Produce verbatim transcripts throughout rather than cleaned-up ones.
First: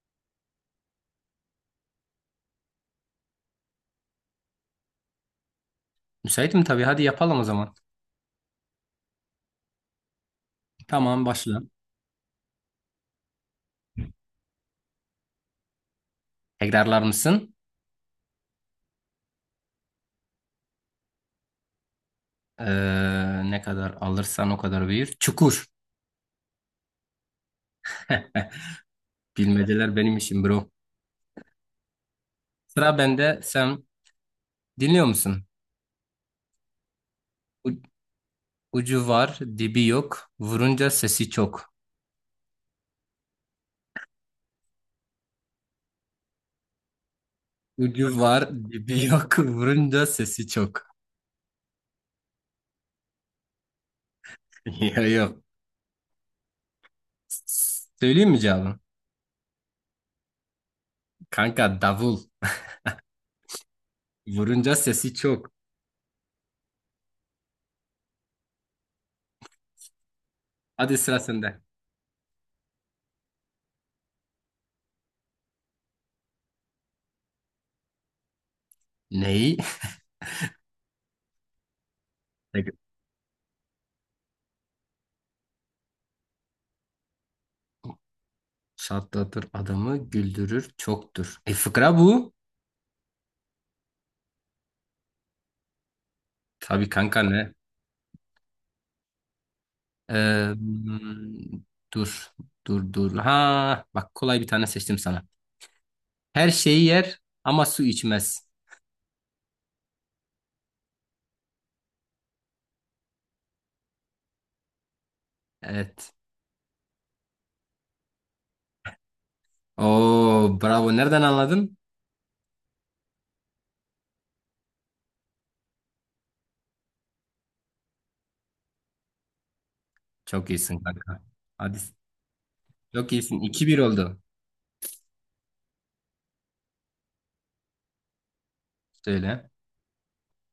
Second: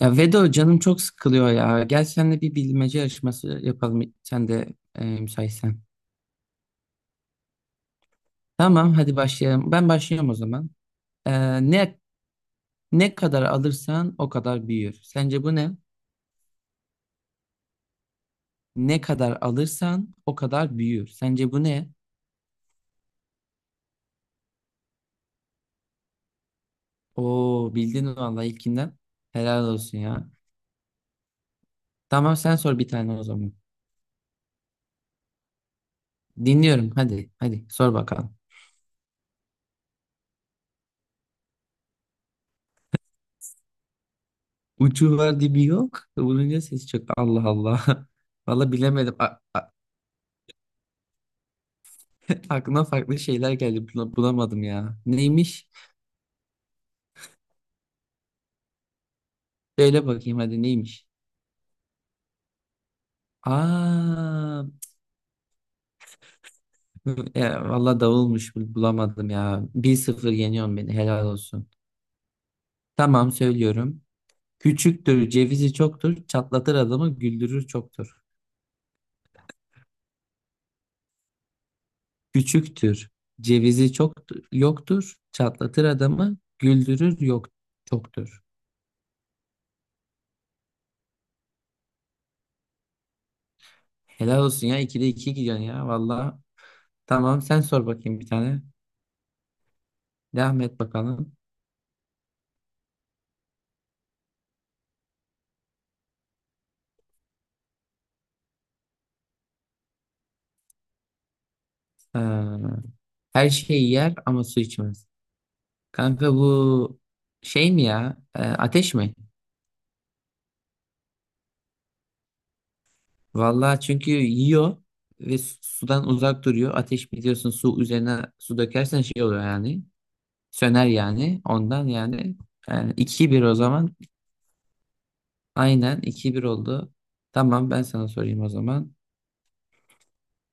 Ya Vedo canım çok sıkılıyor ya. Gel seninle bir bilmece yarışması yapalım. Sen de e, müsaitsen. Müsaitim tabii. Hadi yapalım o zaman. Tamam hadi başlayalım. Ben başlıyorum o zaman. Tamam başla. Ee, ne ne kadar alırsan o kadar büyür. Sence bu ne? Tekrarlar mısın? Ne kadar alırsan o kadar büyür. Sence bu ne? Ee, Ne kadar alırsan o kadar büyür. Çukur. Oo bildin vallahi ilkinden. Helal Bilmeceler olsun benim ya. işim bro. Tamam sen sor bir Sıra tane o bende. zaman. Sen dinliyor musun? Dinliyorum hadi hadi U- sor bakalım. Ucu var, dibi yok. Vurunca sesi çok. Ucu var dibi yok. Vurunca ses çok. Allah Allah. Ucu var, Vallahi dibi bilemedim. yok. A- a- Vurunca sesi çok. Aklıma farklı şeyler geldi. Bula- bulamadım Yok ya. yok. Neymiş? Söyleyeyim mi cevabı? Söyle bakayım hadi neymiş? Kanka davul. Aa, Vurunca sesi çok. ya, valla davulmuş bul- bulamadım ya. Bir sıfır yeniyorsun beni Hadi sıra helal sende. olsun. Tamam söylüyorum. Küçüktür cevizi çoktur çatlatır adamı güldürür çoktur. Neyi? Küçüktür cevizi çok yoktur çatlatır adamı güldürür yok çoktur. Şatlatır adamı güldürür çoktur. E fıkra bu. Helal olsun ya ikide iki gidiyorsun ya valla. Tabii kanka Tamam ne? sen sor bakayım bir tane. Ee, Devam et bakalım. hmm, Dur, dur, dur. Ha, bak kolay bir tane seçtim sana. Her şeyi yer ama su içmez. Ee, Her şeyi yer ama su içmez. Evet. Kanka bu şey mi ya? E, ateş mi? Oo, bravo. Nereden anladın? Vallahi çünkü yiyor ve su- sudan uzak duruyor. Ateş biliyorsun su üzerine su dökersen şey oluyor yani. Çok iyisin Söner kanka. yani. Hadi. Ondan yani. Yani Çok iyisin. iki bir o İki bir zaman. oldu. Aynen iki bir oldu. Tamam ben sana sorayım o zaman. Söyle.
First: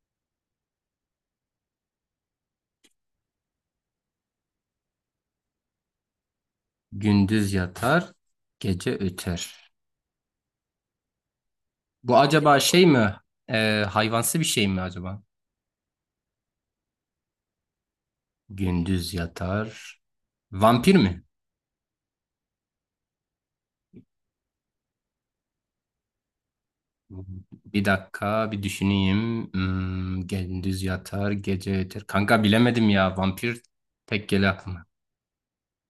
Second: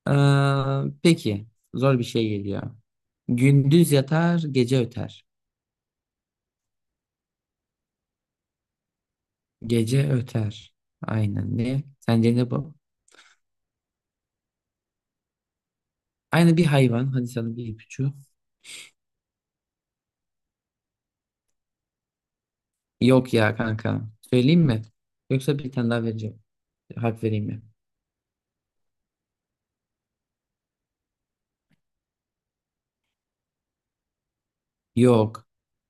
Ee, peki zor bir şey geliyor. Gündüz yatar, gece öter. Gündüz yatar, gece öter. Gece öter. Aynen ne? Bu Sence ne acaba bu? şey mi? Ee, hayvansı bir şey mi acaba? Aynı bir hayvan. Hadi sana bir ipucu. Gündüz yatar. Vampir mi? Yok ya kanka. Söyleyeyim mi? Yoksa bir tane daha vereceğim. Harf vereyim mi? Bir dakika bir düşüneyim. Hmm, gündüz yatar, gece yeter. Kanka bilemedim ya. Vampir pek geliyor aklıma. Yok.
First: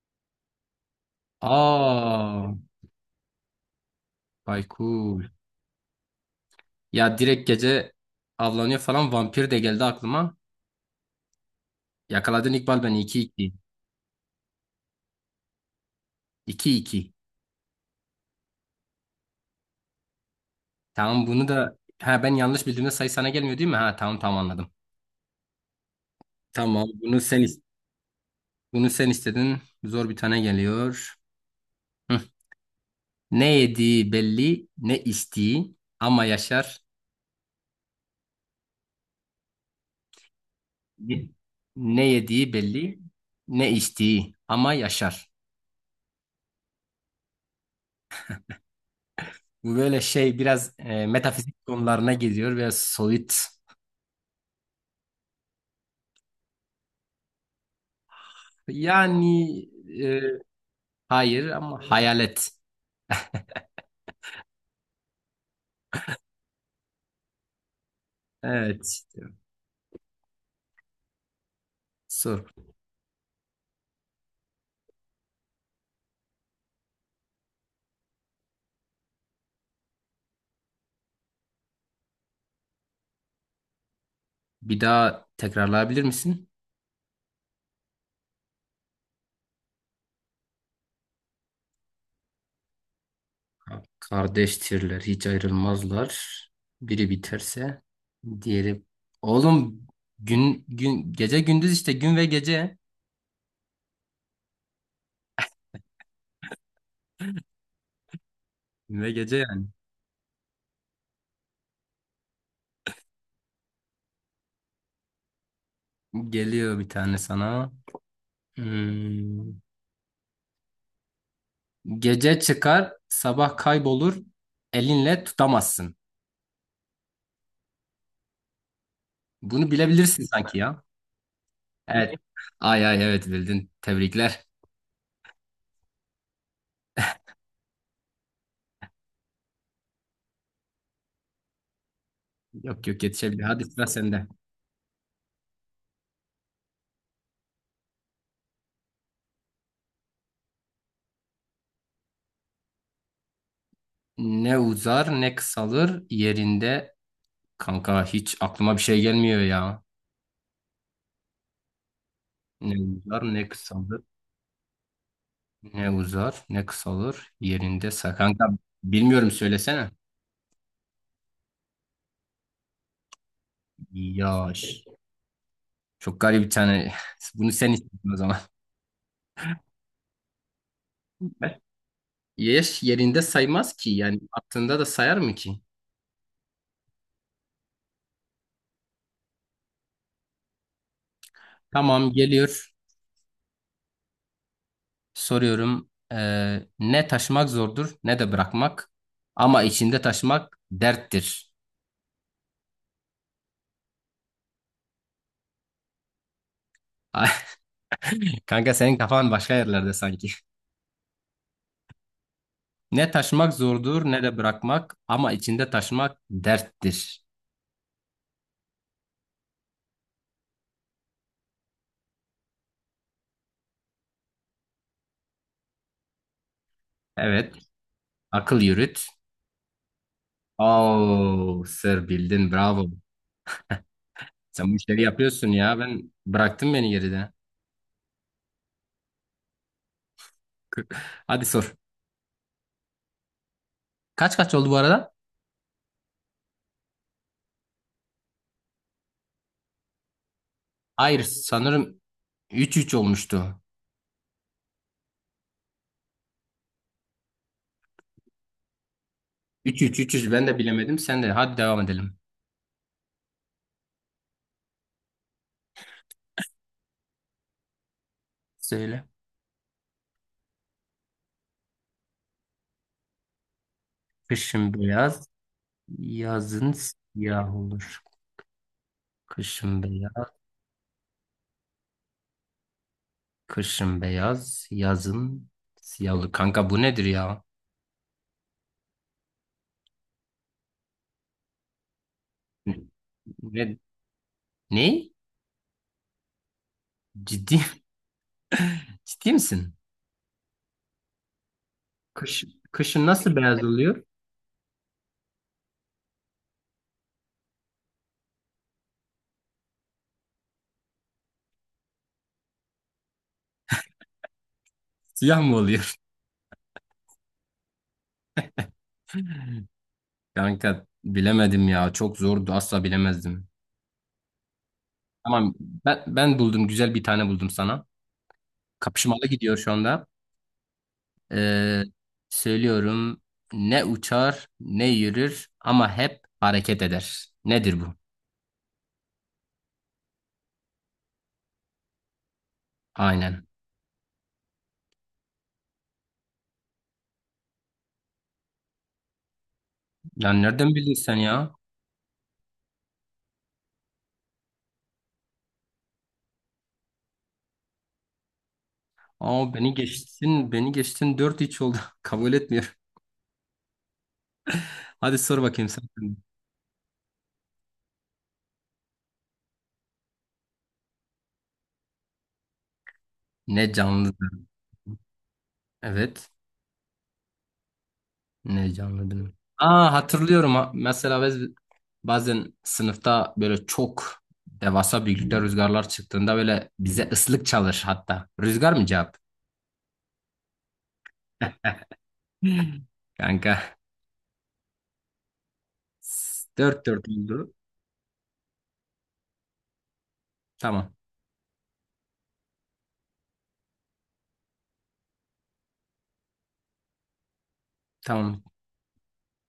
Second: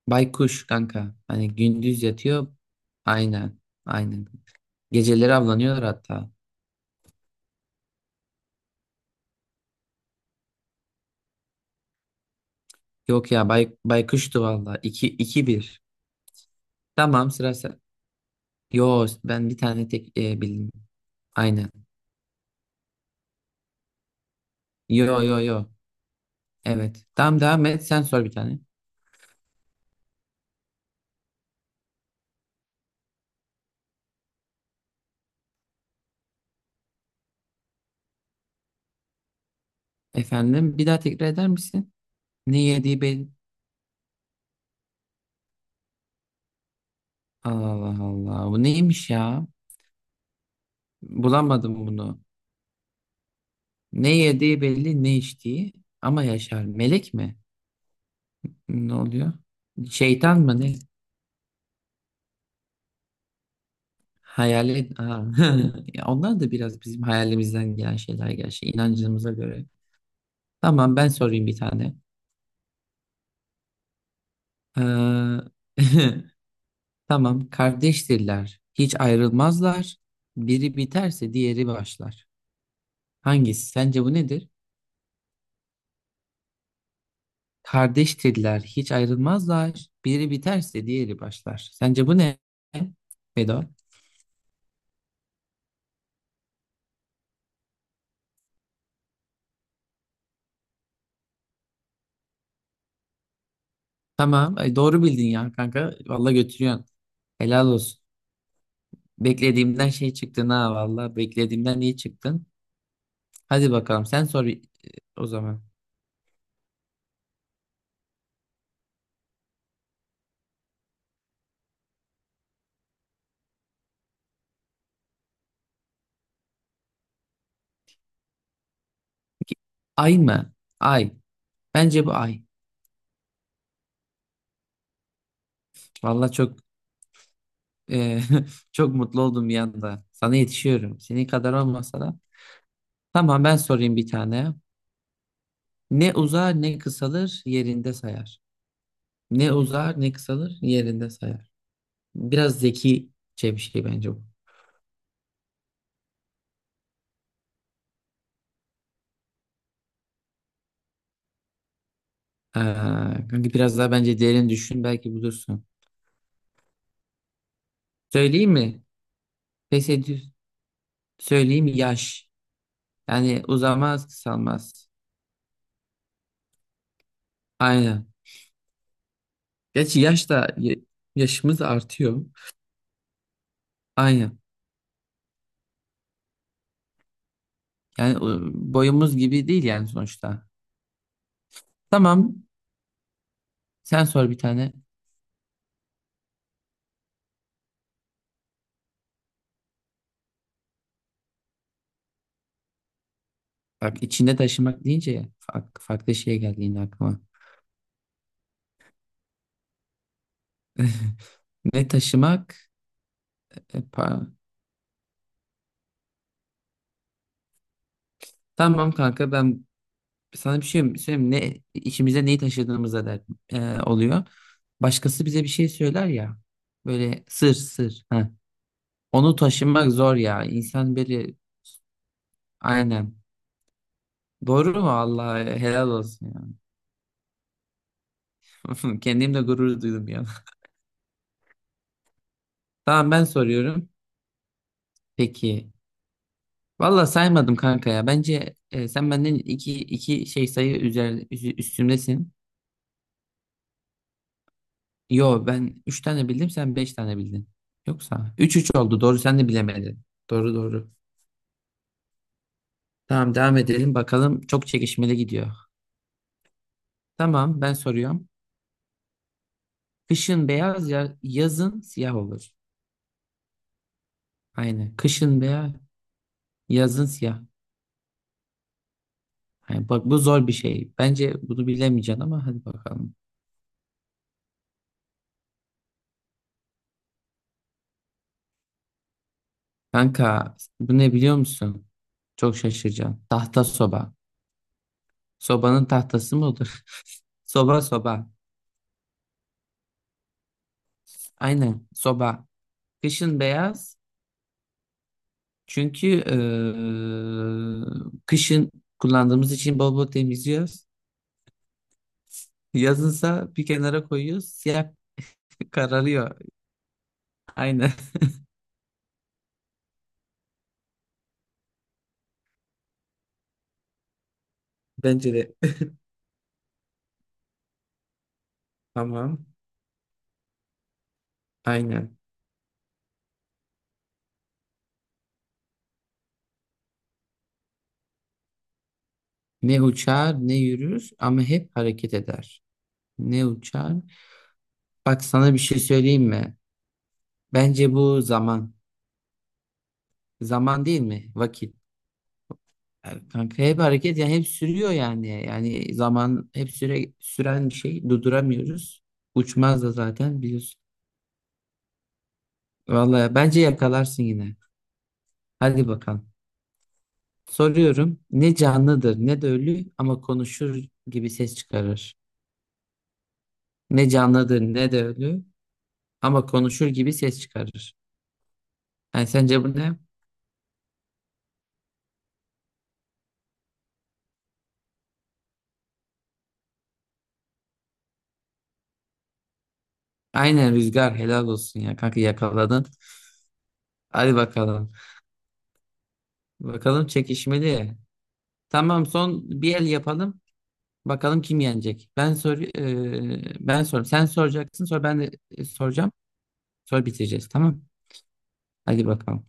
Baykuş kanka. Hani gündüz yatıyor. Aa, Aynen. Aynen. Baykul. Geceleri avlanıyorlar hatta. Ya direkt gece avlanıyor falan vampir de geldi aklıma. Yakaladın İkbal beni iki Yok ya iki bay, baykuştu valla. İki iki bir. iki iki. Tamam sıra sen. Yo ben bir tane tek e, bildim. Tamam bunu Aynen. da ha ben yanlış bildiğimde sayı sana gelmiyor değil mi? Ha tamam tamam anladım. Yo yo yo. Tamam Evet. bunu Tamam sen is- devam et. Sen sor bir tane. bunu sen istedin. Zor bir tane geliyor. Hı. Ne yediği belli, ne içtiği ama yaşar. Efendim bir daha tekrar Ye- eder misin? Ne yediği Ne belli, yediği belli. ne içtiği ama yaşar. Allah Allah. Bu neymiş ya? Bu böyle şey biraz e, metafizik Bulamadım konularına bunu. gidiyor ve soyut. Ne yediği belli, ne içtiği. Ama yaşar. Melek mi? Ne Yani oluyor? e, Şeytan mı ne? hayır ama hayalet. Hayalet. Aa. Ya onlar da biraz bizim hayalimizden gelen şeyler gerçi. Evet. İnancımıza göre. Tamam ben sorayım bir tane. Sor. Ee, Tamam kardeştirler. Hiç ayrılmazlar. Biri biterse diğeri başlar. Hangisi? Sence bu nedir? Bir daha tekrarlayabilir misin? Kardeştirler, hiç ayrılmazlar. Biri biterse diğeri başlar. Sence bu ne? Vedat? Kardeştirler, hiç ayrılmazlar. Biri biterse diğeri. Oğlum gün gün gece gündüz işte gün ve gece. Tamam, ay doğru bildin ya kanka. Vallahi götürüyorsun. Helal olsun. Gün ve gece yani. Beklediğimden şey çıktın ha vallahi. Beklediğimden iyi çıktın. Hadi bakalım sen sor e, o zaman. Geliyor bir tane sana. Hmm. Gece çıkar, sabah kaybolur, elinle tutamazsın. Bunu Ay bilebilirsin mı? sanki ya. Ay. Bence Evet. bu ay. Ay ay evet bildin. Tebrikler. Vallahi çok e, çok mutlu oldum bir anda. Sana yetişiyorum. Senin kadar olmasa da. Yok yok yetişebilir. Tamam ben Hadi sıra sorayım bir sende. tane. Ne uzar ne kısalır yerinde sayar. Ne uzar ne kısalır yerinde sayar. Biraz zekice bir şey bence bu. Ne uzar ne kısalır yerinde. Kanka hiç aklıma bir şey gelmiyor ya. Ee, Ne uzar kanka ne biraz daha kısalır. bence derin düşün belki bulursun. Ne uzar ne kısalır yerinde. sa- Kanka Söyleyeyim mi? bilmiyorum Pes söylesene. ediyor. Söyleyeyim mi? Yaş. Yani uzamaz Yaş. kısalmaz. Çok garip bir tane. Bunu sen Aynen. istedin o zaman. Gerçi yaş da ya- yaşımız artıyor. Yaş yerinde saymaz ki yani Aynen. attığında da sayar mı ki? Yani o- boyumuz gibi değil yani sonuçta. Tamam Tamam. geliyor. Sen sor bir tane. Soruyorum. Ee, ne taşımak zordur ne de bırakmak. Ama içinde taşımak derttir. Bak içinde taşımak deyince ya, fark- farklı şey geldi yine aklıma. Kanka senin kafan başka yerlerde sanki. Ne taşımak? Ne taşımak E, zordur ne pa- de bırakmak. Ama içinde taşımak derttir. Tamam kanka ben sana bir şey söyleyeyim. Ne, içimize neyi taşıdığımıza der, e, oluyor. Başkası bize bir şey söyler ya. Böyle Evet. sır sır. Ha, Akıl yürüt. onu taşımak zor ya. İnsan böyle Oo, sır bildin bravo. aynen. Sen bu Doğru mu? işleri Allah yapıyorsun ya. helal Ben olsun bıraktım beni geride. ya. Kendimle gurur duydum ya. Hadi sor. Tamam ben soruyorum. Kaç kaç oldu bu arada? Peki. Valla saymadım kanka ya. Bence e, sen benden iki, iki şey sayı üzer, Hayır üz- sanırım üstümdesin. üç üç olmuştu. Yo ben üç tane bildim sen beş tane bildin. Yoksa üç üç oldu doğru sen de 300 bilemedin. 300 ben Doğru de doğru. bilemedim. Sen de hadi devam edelim. Tamam devam edelim bakalım. Çok çekişmeli gidiyor. Tamam ben soruyorum. Söyle. Kışın beyaz ya yazın siyah olur. Kışın Aynen. beyaz, Kışın beyaz yazın yazın siyah. siyah olur. Kışın Aynen. Bak bu beyaz, zor bir şey. Bence bunu bilemeyeceksin ama hadi bakalım. kışın beyaz, yazın siyah olur. Kanka bu nedir ya? Kanka bu ne biliyor musun? Çok şaşıracaksın. Tahta Ne? soba. Ne? Sobanın tahtası mı olur? Ciddi, Soba soba. ciddi misin? Aynen Kış, soba. Kışın nasıl Kışın beyaz beyaz oluyor? çünkü eee, kışın kullandığımız için bol bol temizliyoruz. Yazınsa bir kenara koyuyoruz. Siyah Siyah mı oluyor? kararıyor. Aynen. Kanka bilemedim ya. Çok zordu. Asla bilemezdim. Bence Tamam de. ben ben buldum. Güzel bir tane buldum sana. Kapışmalı Tamam. gidiyor şu anda. Ee, Aynen. Söylüyorum ne uçar ne yürür ama hep hareket eder. Nedir bu? Ne uçar ne yürür ama hep hareket eder. Ne Aynen. uçar? Bak sana bir şey söyleyeyim mi? Bence bu zaman. Ya nereden Zaman bildin değil sen mi? ya? Vakit. Yani kanka hep hareket yani hep sürüyor yani. Yani zaman hep süre, süren bir şey. Durduramıyoruz. Aa beni Uçmaz da zaten geçtin, beni biliyorsun. geçtin dört hiç oldu. Kabul etmiyorum. Vallahi bence yakalarsın yine. Hadi sor bakayım Hadi sen. bakalım. Soruyorum. Ne canlıdır ne de ölü ama konuşur gibi ses çıkarır. Ne Ne canlıdır? canlıdır ne de ölü Evet. ama konuşur gibi ses çıkarır. Ne Yani canlıdır? sence bu Aa ne? hatırlıyorum. Ha- Mesela biz bazen sınıfta böyle çok devasa büyüklükte rüzgarlar çıktığında böyle bize ıslık çalır hatta. Rüzgar mı cevap? Aynen rüzgar helal olsun ya kanka yakaladın. Kanka. Hadi bakalım. Dört Bakalım dört oldu. çekişmeli. Tamam son bir el yapalım. Tamam. Bakalım kim yenecek. Ben sor e, ben sor. Sen soracaksın sonra ben de e, soracağım. Sonra bitireceğiz tamam. Tamam. Hadi bakalım.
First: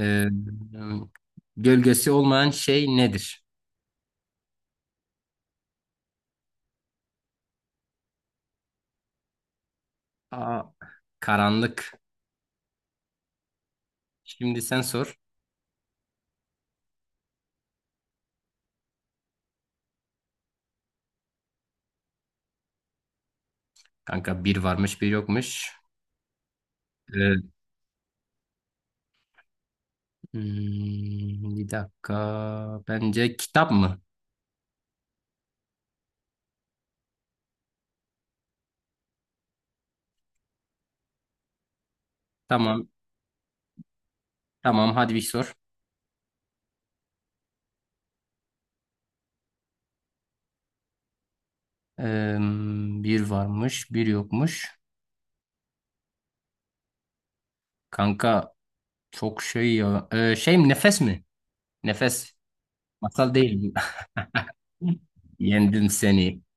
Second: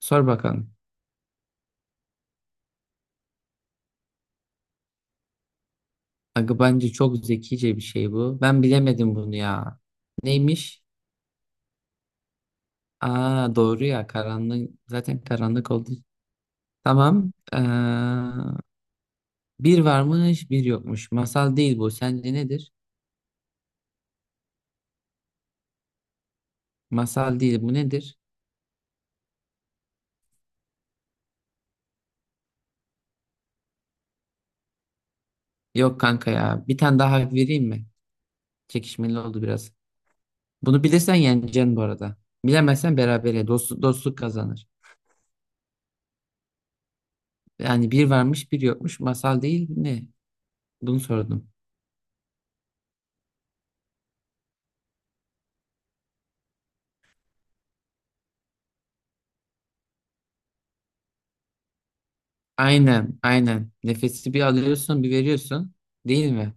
Sor bakalım. Gölgesi olmayan şey nedir? Aga bence çok zekice bir şey bu. Ben bilemedim bunu ya. Aa, Neymiş? karanlık. Aa doğru ya Şimdi karanlık. sen sor. Zaten karanlık oldu. Tamam. Ee, bir varmış bir yokmuş. Masal değil bu. Sence nedir? Kanka bir varmış bir yokmuş. Ee, Masal değil bu nedir? Hmm, bir dakika. Bence kitap mı? Yok kanka ya. Bir tane daha hak vereyim mi? Çekişmeli oldu biraz. Bunu bilirsen yeneceksin bu arada. Tamam. Bilemezsen berabere. Dost, dostluk kazanır. Tamam hadi bir sor. Yani bir varmış bir yokmuş. Masal değil ne? Bunu sordum. Ee, Bir varmış bir yokmuş. Kanka çok şey ya. Ee, şey mi nefes mi? Nefes. Aynen, Masal değil aynen. bu. Nefesi bir alıyorsun, bir veriyorsun. Yendim Değil seni. mi?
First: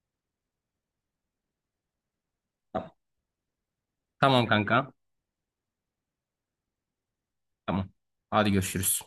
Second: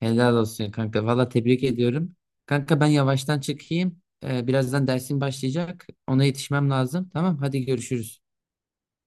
Helal olsun kanka. Valla tebrik ediyorum. Kanka ben yavaştan çıkayım. Tamam Ee, birazdan kanka. dersim başlayacak. Ona yetişmem lazım. Tamam, hadi Tamam. görüşürüz. Hadi görüşürüz.